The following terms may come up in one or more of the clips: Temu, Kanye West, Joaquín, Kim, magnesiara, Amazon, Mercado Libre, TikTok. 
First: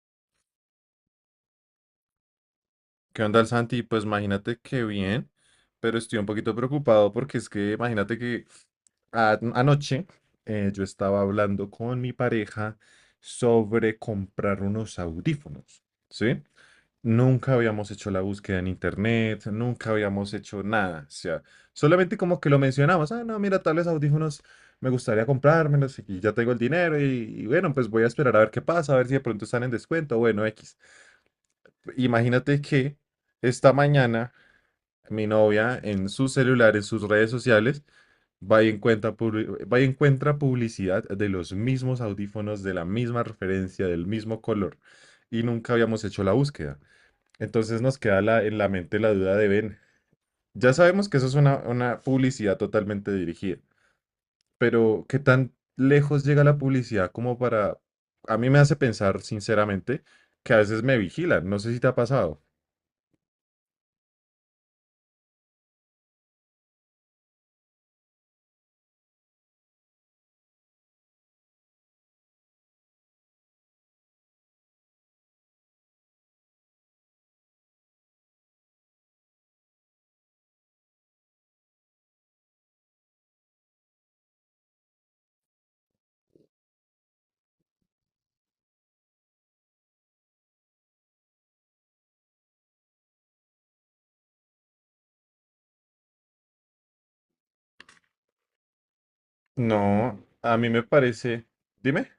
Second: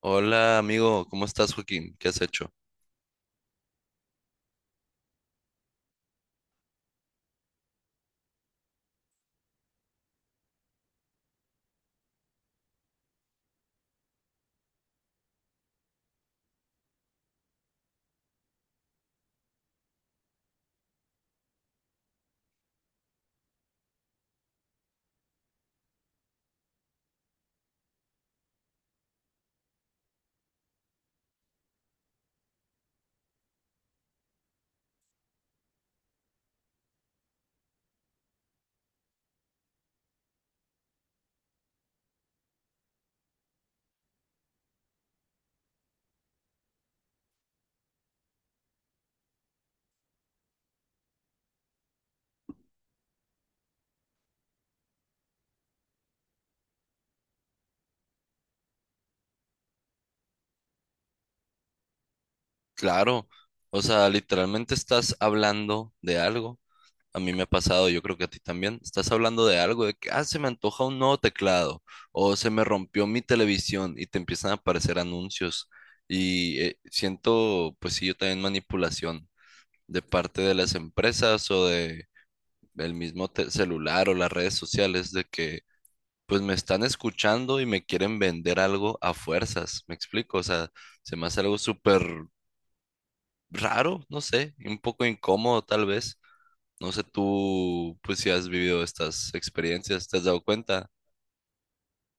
Hola amigo, ¿cómo estás, Joaquín? ¿Qué has hecho? ¿Qué onda, el Santi? Pues imagínate que bien, pero estoy un poquito preocupado porque es que imagínate que anoche yo estaba hablando con mi pareja sobre comprar unos audífonos, ¿sí? Nunca habíamos hecho la búsqueda en internet, nunca habíamos hecho nada, o sea, solamente como que lo mencionamos, ah, no, mira, tales audífonos me gustaría comprármelos y ya tengo el dinero y bueno, pues voy a esperar a ver qué pasa, a ver si de pronto están en descuento, bueno, X. Imagínate que esta mañana mi novia en su celular, en sus redes sociales, va y encuentra, va y encuentra publicidad de los mismos audífonos, de la misma referencia, del mismo color, y nunca habíamos hecho la búsqueda. Entonces nos queda en la mente la duda de Ben. Ya sabemos que eso es una publicidad totalmente dirigida, pero ¿qué tan lejos llega la publicidad como para... A mí me hace pensar, sinceramente, que a veces me vigilan. No sé si te ha pasado. Claro, o sea, literalmente estás hablando de algo. A mí me ha pasado, yo creo que a ti también. Estás hablando de algo, de que, ah, se me antoja un nuevo teclado o se me rompió mi televisión y te empiezan a aparecer anuncios. Y siento, pues sí, yo también manipulación de parte de las empresas o de el mismo celular o las redes sociales de que pues me están escuchando y me quieren vender algo a fuerzas. ¿Me explico? O sea, se me hace algo súper raro, no sé, y un poco incómodo tal vez. No sé tú, pues si has vivido estas experiencias, ¿te No, has dado a mí me cuenta? parece... Dime.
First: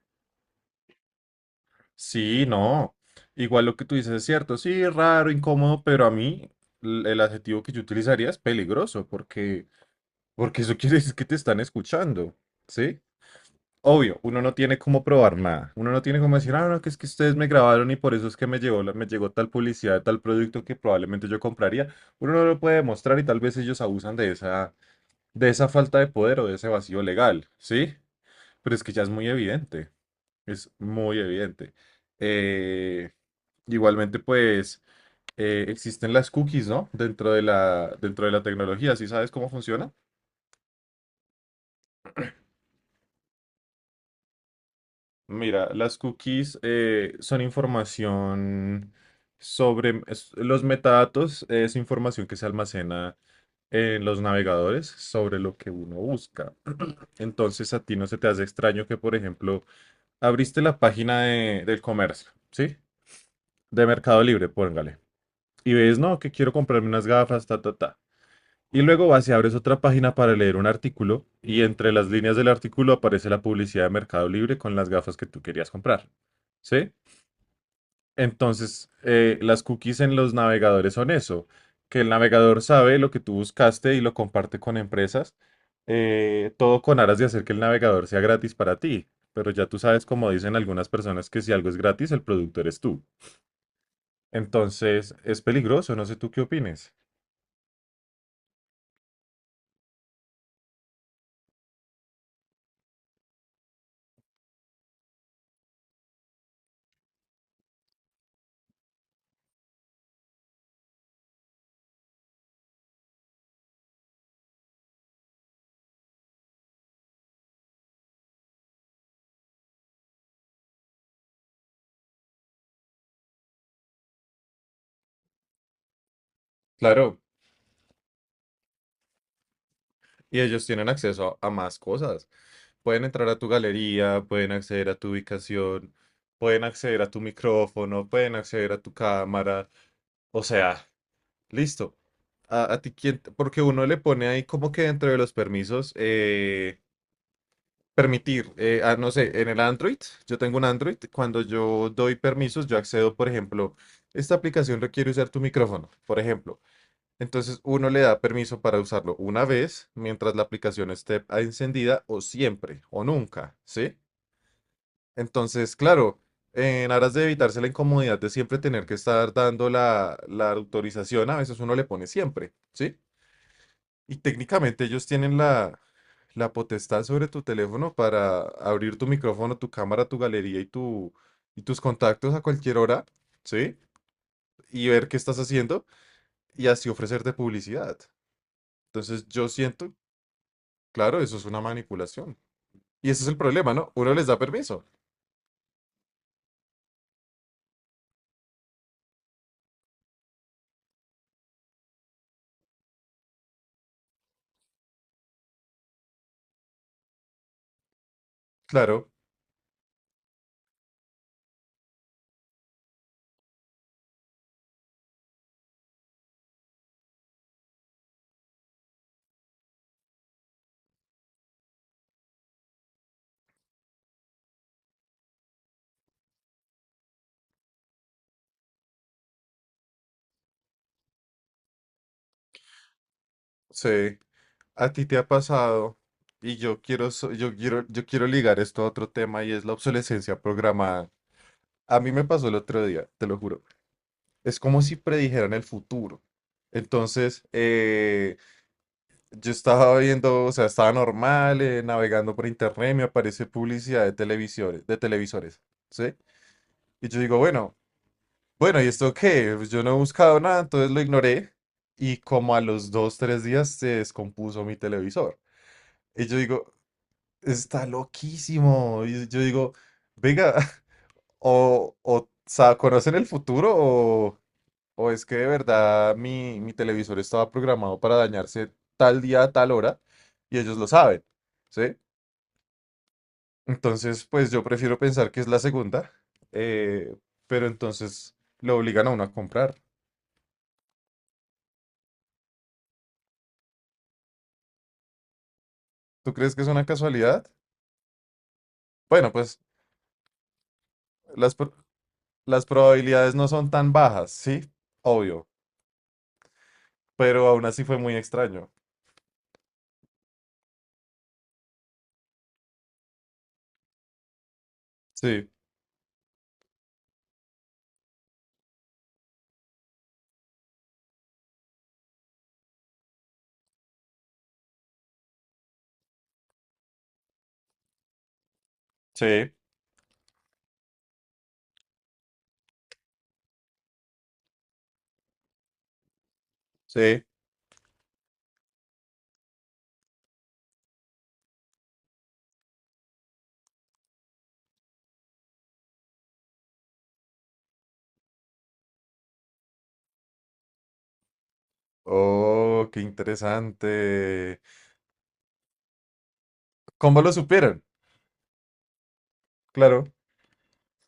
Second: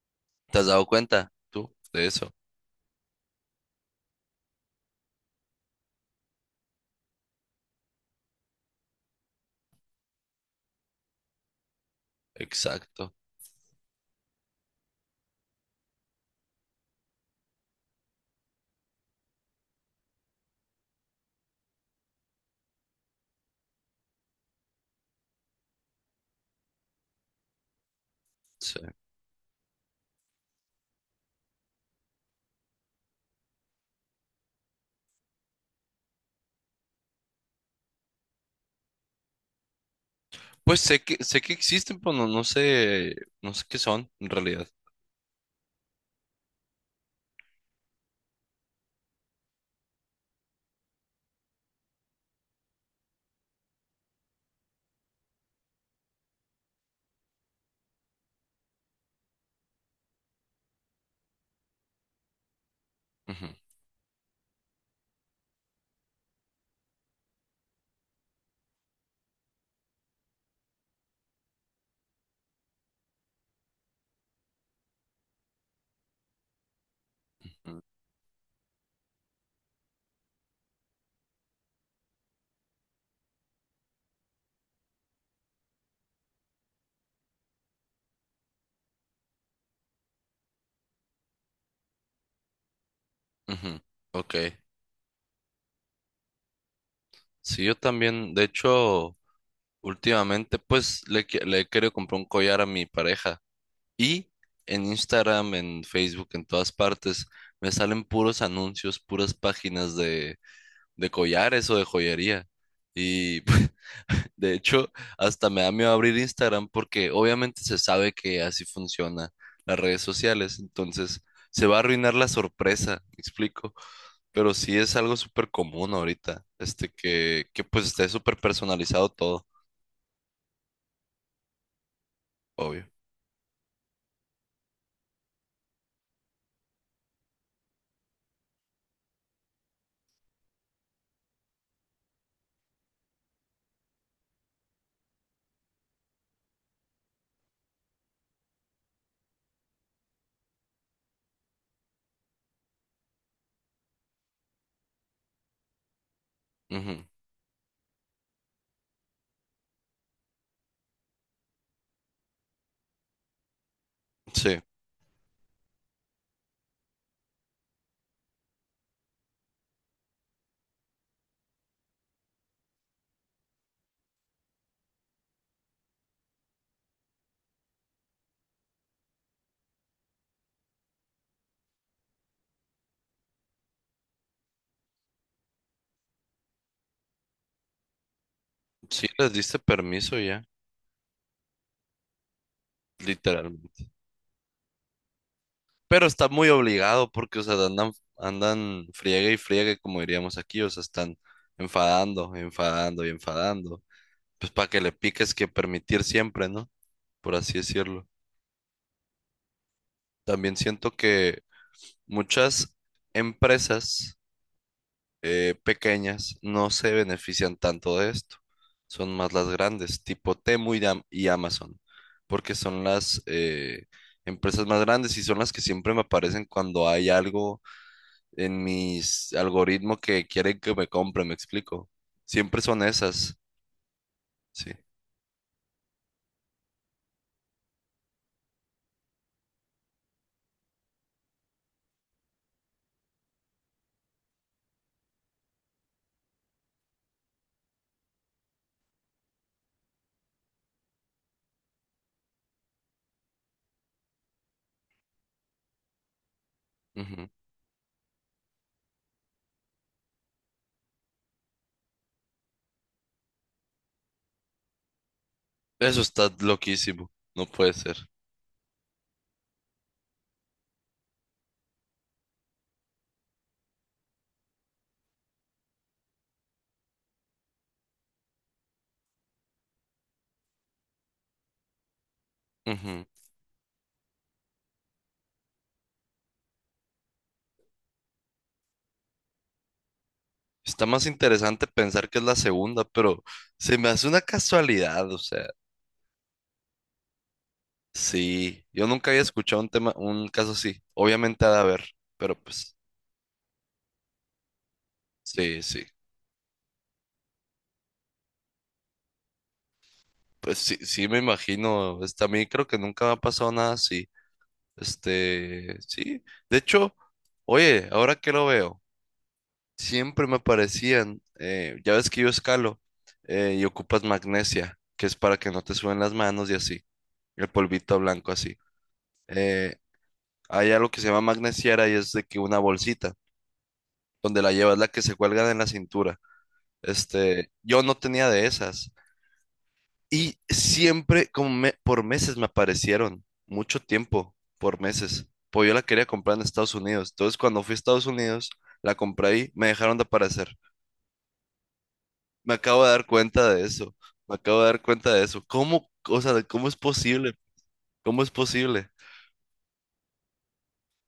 ¿Te has dado cuenta tú de eso? Sí, no. Igual lo que tú dices es cierto. Sí, raro, incómodo, pero a mí el adjetivo que yo utilizaría es peligroso, porque eso quiere decir que te están escuchando, ¿sí? Exacto. Obvio, uno no tiene cómo probar nada. Uno no tiene cómo decir, ah, no, que es que ustedes me grabaron y por eso es que me llegó, me llegó tal publicidad de tal producto que probablemente yo compraría. Uno no lo puede demostrar y tal vez ellos abusan de de esa falta de poder o de ese vacío legal, ¿sí? Pero Sí. es que ya es muy evidente. Es muy evidente. Eh, Igualmente, pues existen las cookies, ¿no? Dentro de dentro de la tecnología, ¿sí sabes cómo funciona? Pues sé que existen, pero no, no sé, no sé qué son en realidad. Mira, las cookies son información sobre los metadatos, es información que se almacena en los navegadores sobre lo que uno busca. Entonces, a ti no se te hace extraño que, por ejemplo, abriste la página del comercio, ¿sí? Ujú, De Mercado Libre, póngale. Y ves, no, que quiero comprarme unas gafas, ta, ta, ta. Y luego vas y abres otra página para leer un artículo y entre las líneas del artículo aparece la publicidad de Mercado Libre con las gafas que tú querías comprar. ¿Sí? ujú, Entonces, las cookies en los navegadores son eso, que el navegador sabe lo que tú buscaste y lo comparte con empresas, todo con aras de hacer que el navegador sea gratis para ti. Pero ya tú sabes, como dicen algunas personas, que si algo es gratis, el producto eres tú. ujú. Ok. Entonces, es peligroso, no sé tú qué opines. Sí, yo también, de hecho, últimamente pues le, le he querido comprar un collar a mi pareja. Y en Instagram, en Facebook, en todas partes, me salen puros anuncios, puras páginas de collares o de joyería. Y de hecho, hasta me da miedo abrir Instagram porque obviamente se sabe que así funciona las redes sociales. Entonces, se va a arruinar la sorpresa, me explico. Pero sí es algo súper común ahorita, este Claro, que pues esté súper personalizado todo, y ellos tienen acceso a más cosas. obvio. Pueden entrar a tu galería, pueden acceder a tu ubicación, pueden acceder a tu micrófono, pueden acceder a tu cámara. O sea, listo. A ti porque uno le pone ahí como que dentro de los permisos, permitir, no sé, en el Android, yo tengo un Android, cuando yo doy permisos, yo accedo, por ejemplo, esta aplicación requiere usar tu micrófono, por ejemplo. Ujú. Entonces uno le da permiso para usarlo una vez mientras la aplicación esté encendida o siempre o nunca, ¿sí? Sí, Entonces, claro, en aras de evitarse la incomodidad de siempre tener que estar dando la autorización, a veces uno le pone siempre, ¿sí? Y técnicamente ellos tienen la potestad sobre tu teléfono para abrir tu micrófono, tu cámara, tu galería y y tus contactos a cualquier hora, ¿sí? Y ver qué estás haciendo y así ofrecerte publicidad. sí Entonces, les yo diste siento, permiso ya, claro, eso es una manipulación. Y ese es el problema, literalmente. ¿no? Uno les da permiso. Pero está muy obligado porque, o sea, andan, andan friegue y friegue, como diríamos aquí, o sea, están enfadando, enfadando y enfadando. Pues para que le piques que permitir siempre, ¿no? Por así decirlo. Claro, También siento que muchas empresas pequeñas no se benefician tanto de esto. Son más las grandes, tipo Temu y, y Amazon, porque son las empresas más grandes y son las que siempre me aparecen cuando hay algo en mis algoritmos que quieren que me compre, me explico. Siempre son esas, sí. sí. A ti te ha pasado, y yo quiero, yo quiero, yo quiero ligar esto a otro tema y es la obsolescencia programada. A mí me pasó el otro día, te lo juro. Es como si predijeran el futuro. Entonces, yo estaba viendo, o sea, estaba normal, navegando por internet, me aparece publicidad de televisores, ¿sí? Y yo Ujú. digo, bueno, bueno, ¿y esto qué? Pues yo no he buscado nada, entonces lo ignoré. Y como a los dos, tres días se descompuso mi televisor. Eso Y está yo digo, loquísimo, no puede está ser. loquísimo. Y yo digo, venga, o sea, ¿conocen el futuro o es que de verdad mi televisor estaba programado para dañarse tal día, a tal hora? Y ellos lo saben, ¿sí? Ujú. Entonces, pues yo prefiero pensar que es la segunda, eh, pero entonces lo obligan a uno a comprar. Está más interesante pensar que es la segunda, pero se me hace una casualidad, o sea, ¿Tú crees que es una casualidad? sí, yo nunca había Bueno, pues escuchado un tema, un caso así. Obviamente ha las, de pro- haber, pero las pues, probabilidades no son tan bajas, ¿sí? Obvio, sí, sí. pero aún así fue muy extraño. Pues sí, sí me imagino. Este, a mí creo que nunca me ha pasado nada así. Sí. Este, sí. De hecho, oye, ahora que lo veo. Siempre me aparecían, ya ves que yo escalo y ocupas magnesia, que es para que no te suben las manos y así, el polvito blanco así. Sí. Eh, Hay algo que se llama magnesiara y es de que una bolsita, donde la llevas la que se cuelga en la cintura. Sí. Este, yo no tenía de esas y siempre, como por meses me aparecieron, mucho tiempo, por meses, pues yo la quería comprar en Estados Unidos. Entonces cuando fui a Estados Unidos, la compré ahí, me dejaron de aparecer. Me acabo Oh, de qué dar cuenta de eso. Me acabo interesante. de dar cuenta de eso. ¿Cómo, o sea, cómo es ¿Cómo posible? lo supieron? ¿Cómo es posible? Claro,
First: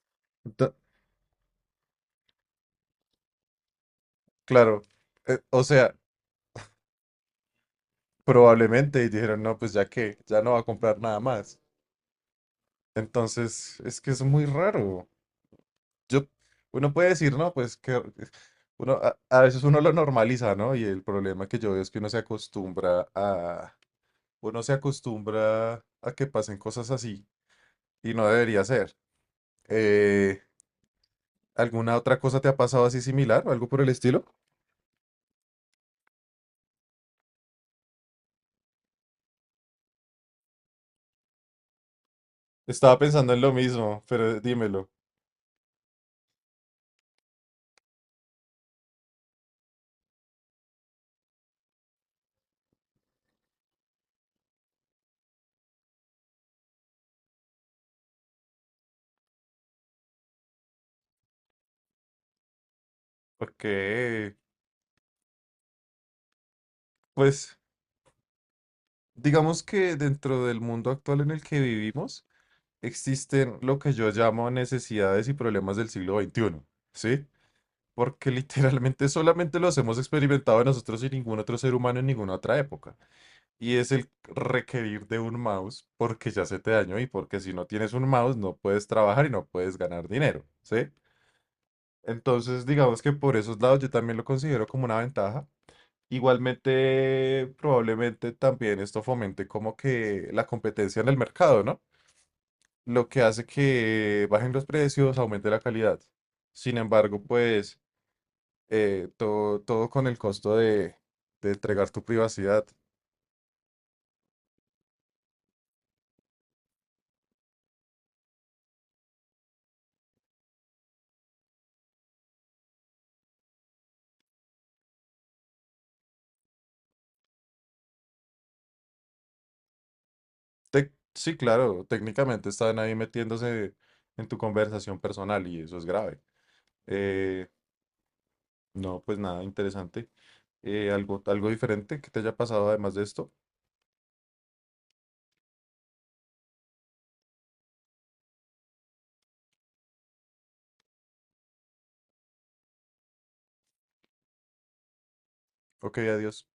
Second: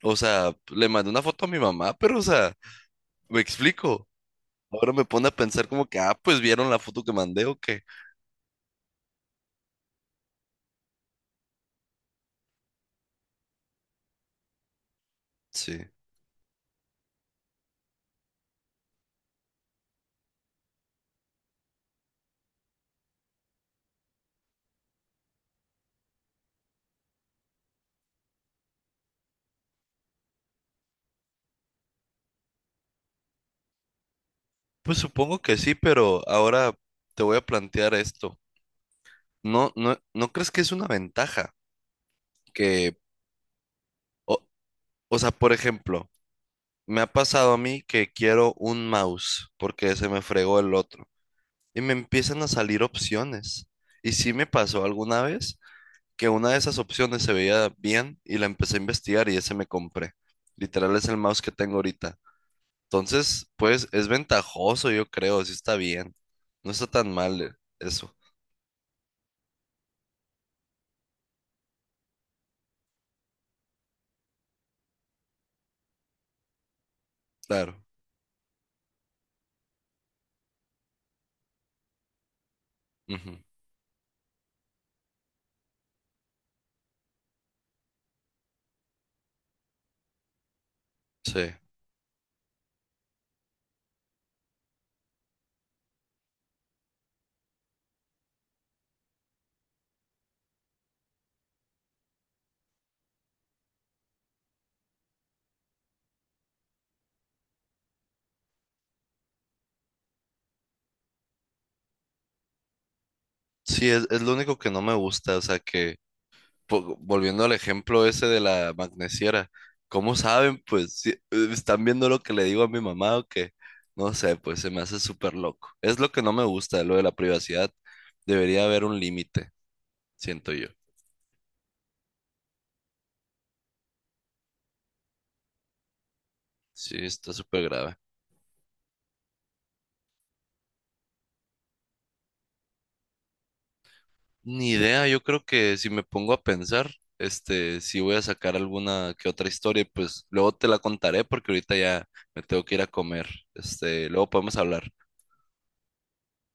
O sea, ento- le mandé una foto a mi mamá, pero, o sea, me explico. claro. Ahora me pone a O pensar como sea, que, ah, pues vieron la foto que mandé o qué. probablemente y dijeron, no, pues ya que, ya no va a comprar nada más. Entonces, es que es muy raro. Sí. Yo, uno puede decir, no, pues que uno, a veces uno lo normaliza, ¿no? Y el problema que yo veo es que uno se acostumbra a, uno se acostumbra a que pasen cosas así y no debería ser. Eh, ¿Alguna otra cosa te ha pasado así similar o algo por el estilo? Pues supongo que sí, pero ahora te voy a plantear esto. ¿No, no, no crees que es una ventaja? Que, Estaba pensando en lo mismo, o, pero dímelo. o sea, por ejemplo, me ha pasado a mí que quiero un mouse porque se me fregó el otro. Y me empiezan a salir opciones. Y sí me pasó alguna vez que una de esas opciones se veía bien y la empecé a investigar y ese me compré. Literal es el mouse que tengo ahorita. Entonces, Ok, pues es ventajoso, yo creo, sí está bien. No está tan mal pues eso, digamos que dentro del mundo actual en el que vivimos existen lo que yo llamo necesidades y problemas del siglo 21, ¿sí? claro. porque literalmente solamente los hemos experimentado nosotros y ningún otro ser humano en ninguna otra época. Ujú. Y es el requerir de un mouse porque ya se te dañó y porque si no tienes un mouse no puedes trabajar y no puedes ganar dinero, ¿sí? Sí, Entonces, digamos que por esos lados yo también lo considero como una ventaja. Igualmente, probablemente también esto fomente como que la competencia en el mercado, ¿no? Lo que hace que bajen los precios, aumente la calidad. Sin embargo, pues todo con el costo de entregar tu privacidad. sí, es lo único que no me gusta, o sea, que volviendo al ejemplo ese de la magnesiera, ¿cómo saben? Pues están viendo lo que le digo a mi mamá o que no sé, pues se me hace súper loco. Es lo que no me gusta, lo de la privacidad. Debería haber un límite, siento yo. Sí, claro, técnicamente están ahí metiéndose en tu conversación personal y eso es grave. Sí, está Eh, súper grave. no, pues nada, interesante. Algo diferente que te haya pasado además de esto. Ni idea, yo creo que si me pongo a pensar, este, si voy a sacar alguna que otra historia, pues luego te la contaré porque ahorita ya me tengo que ir a comer. Este, luego podemos hablar. Ok, adiós.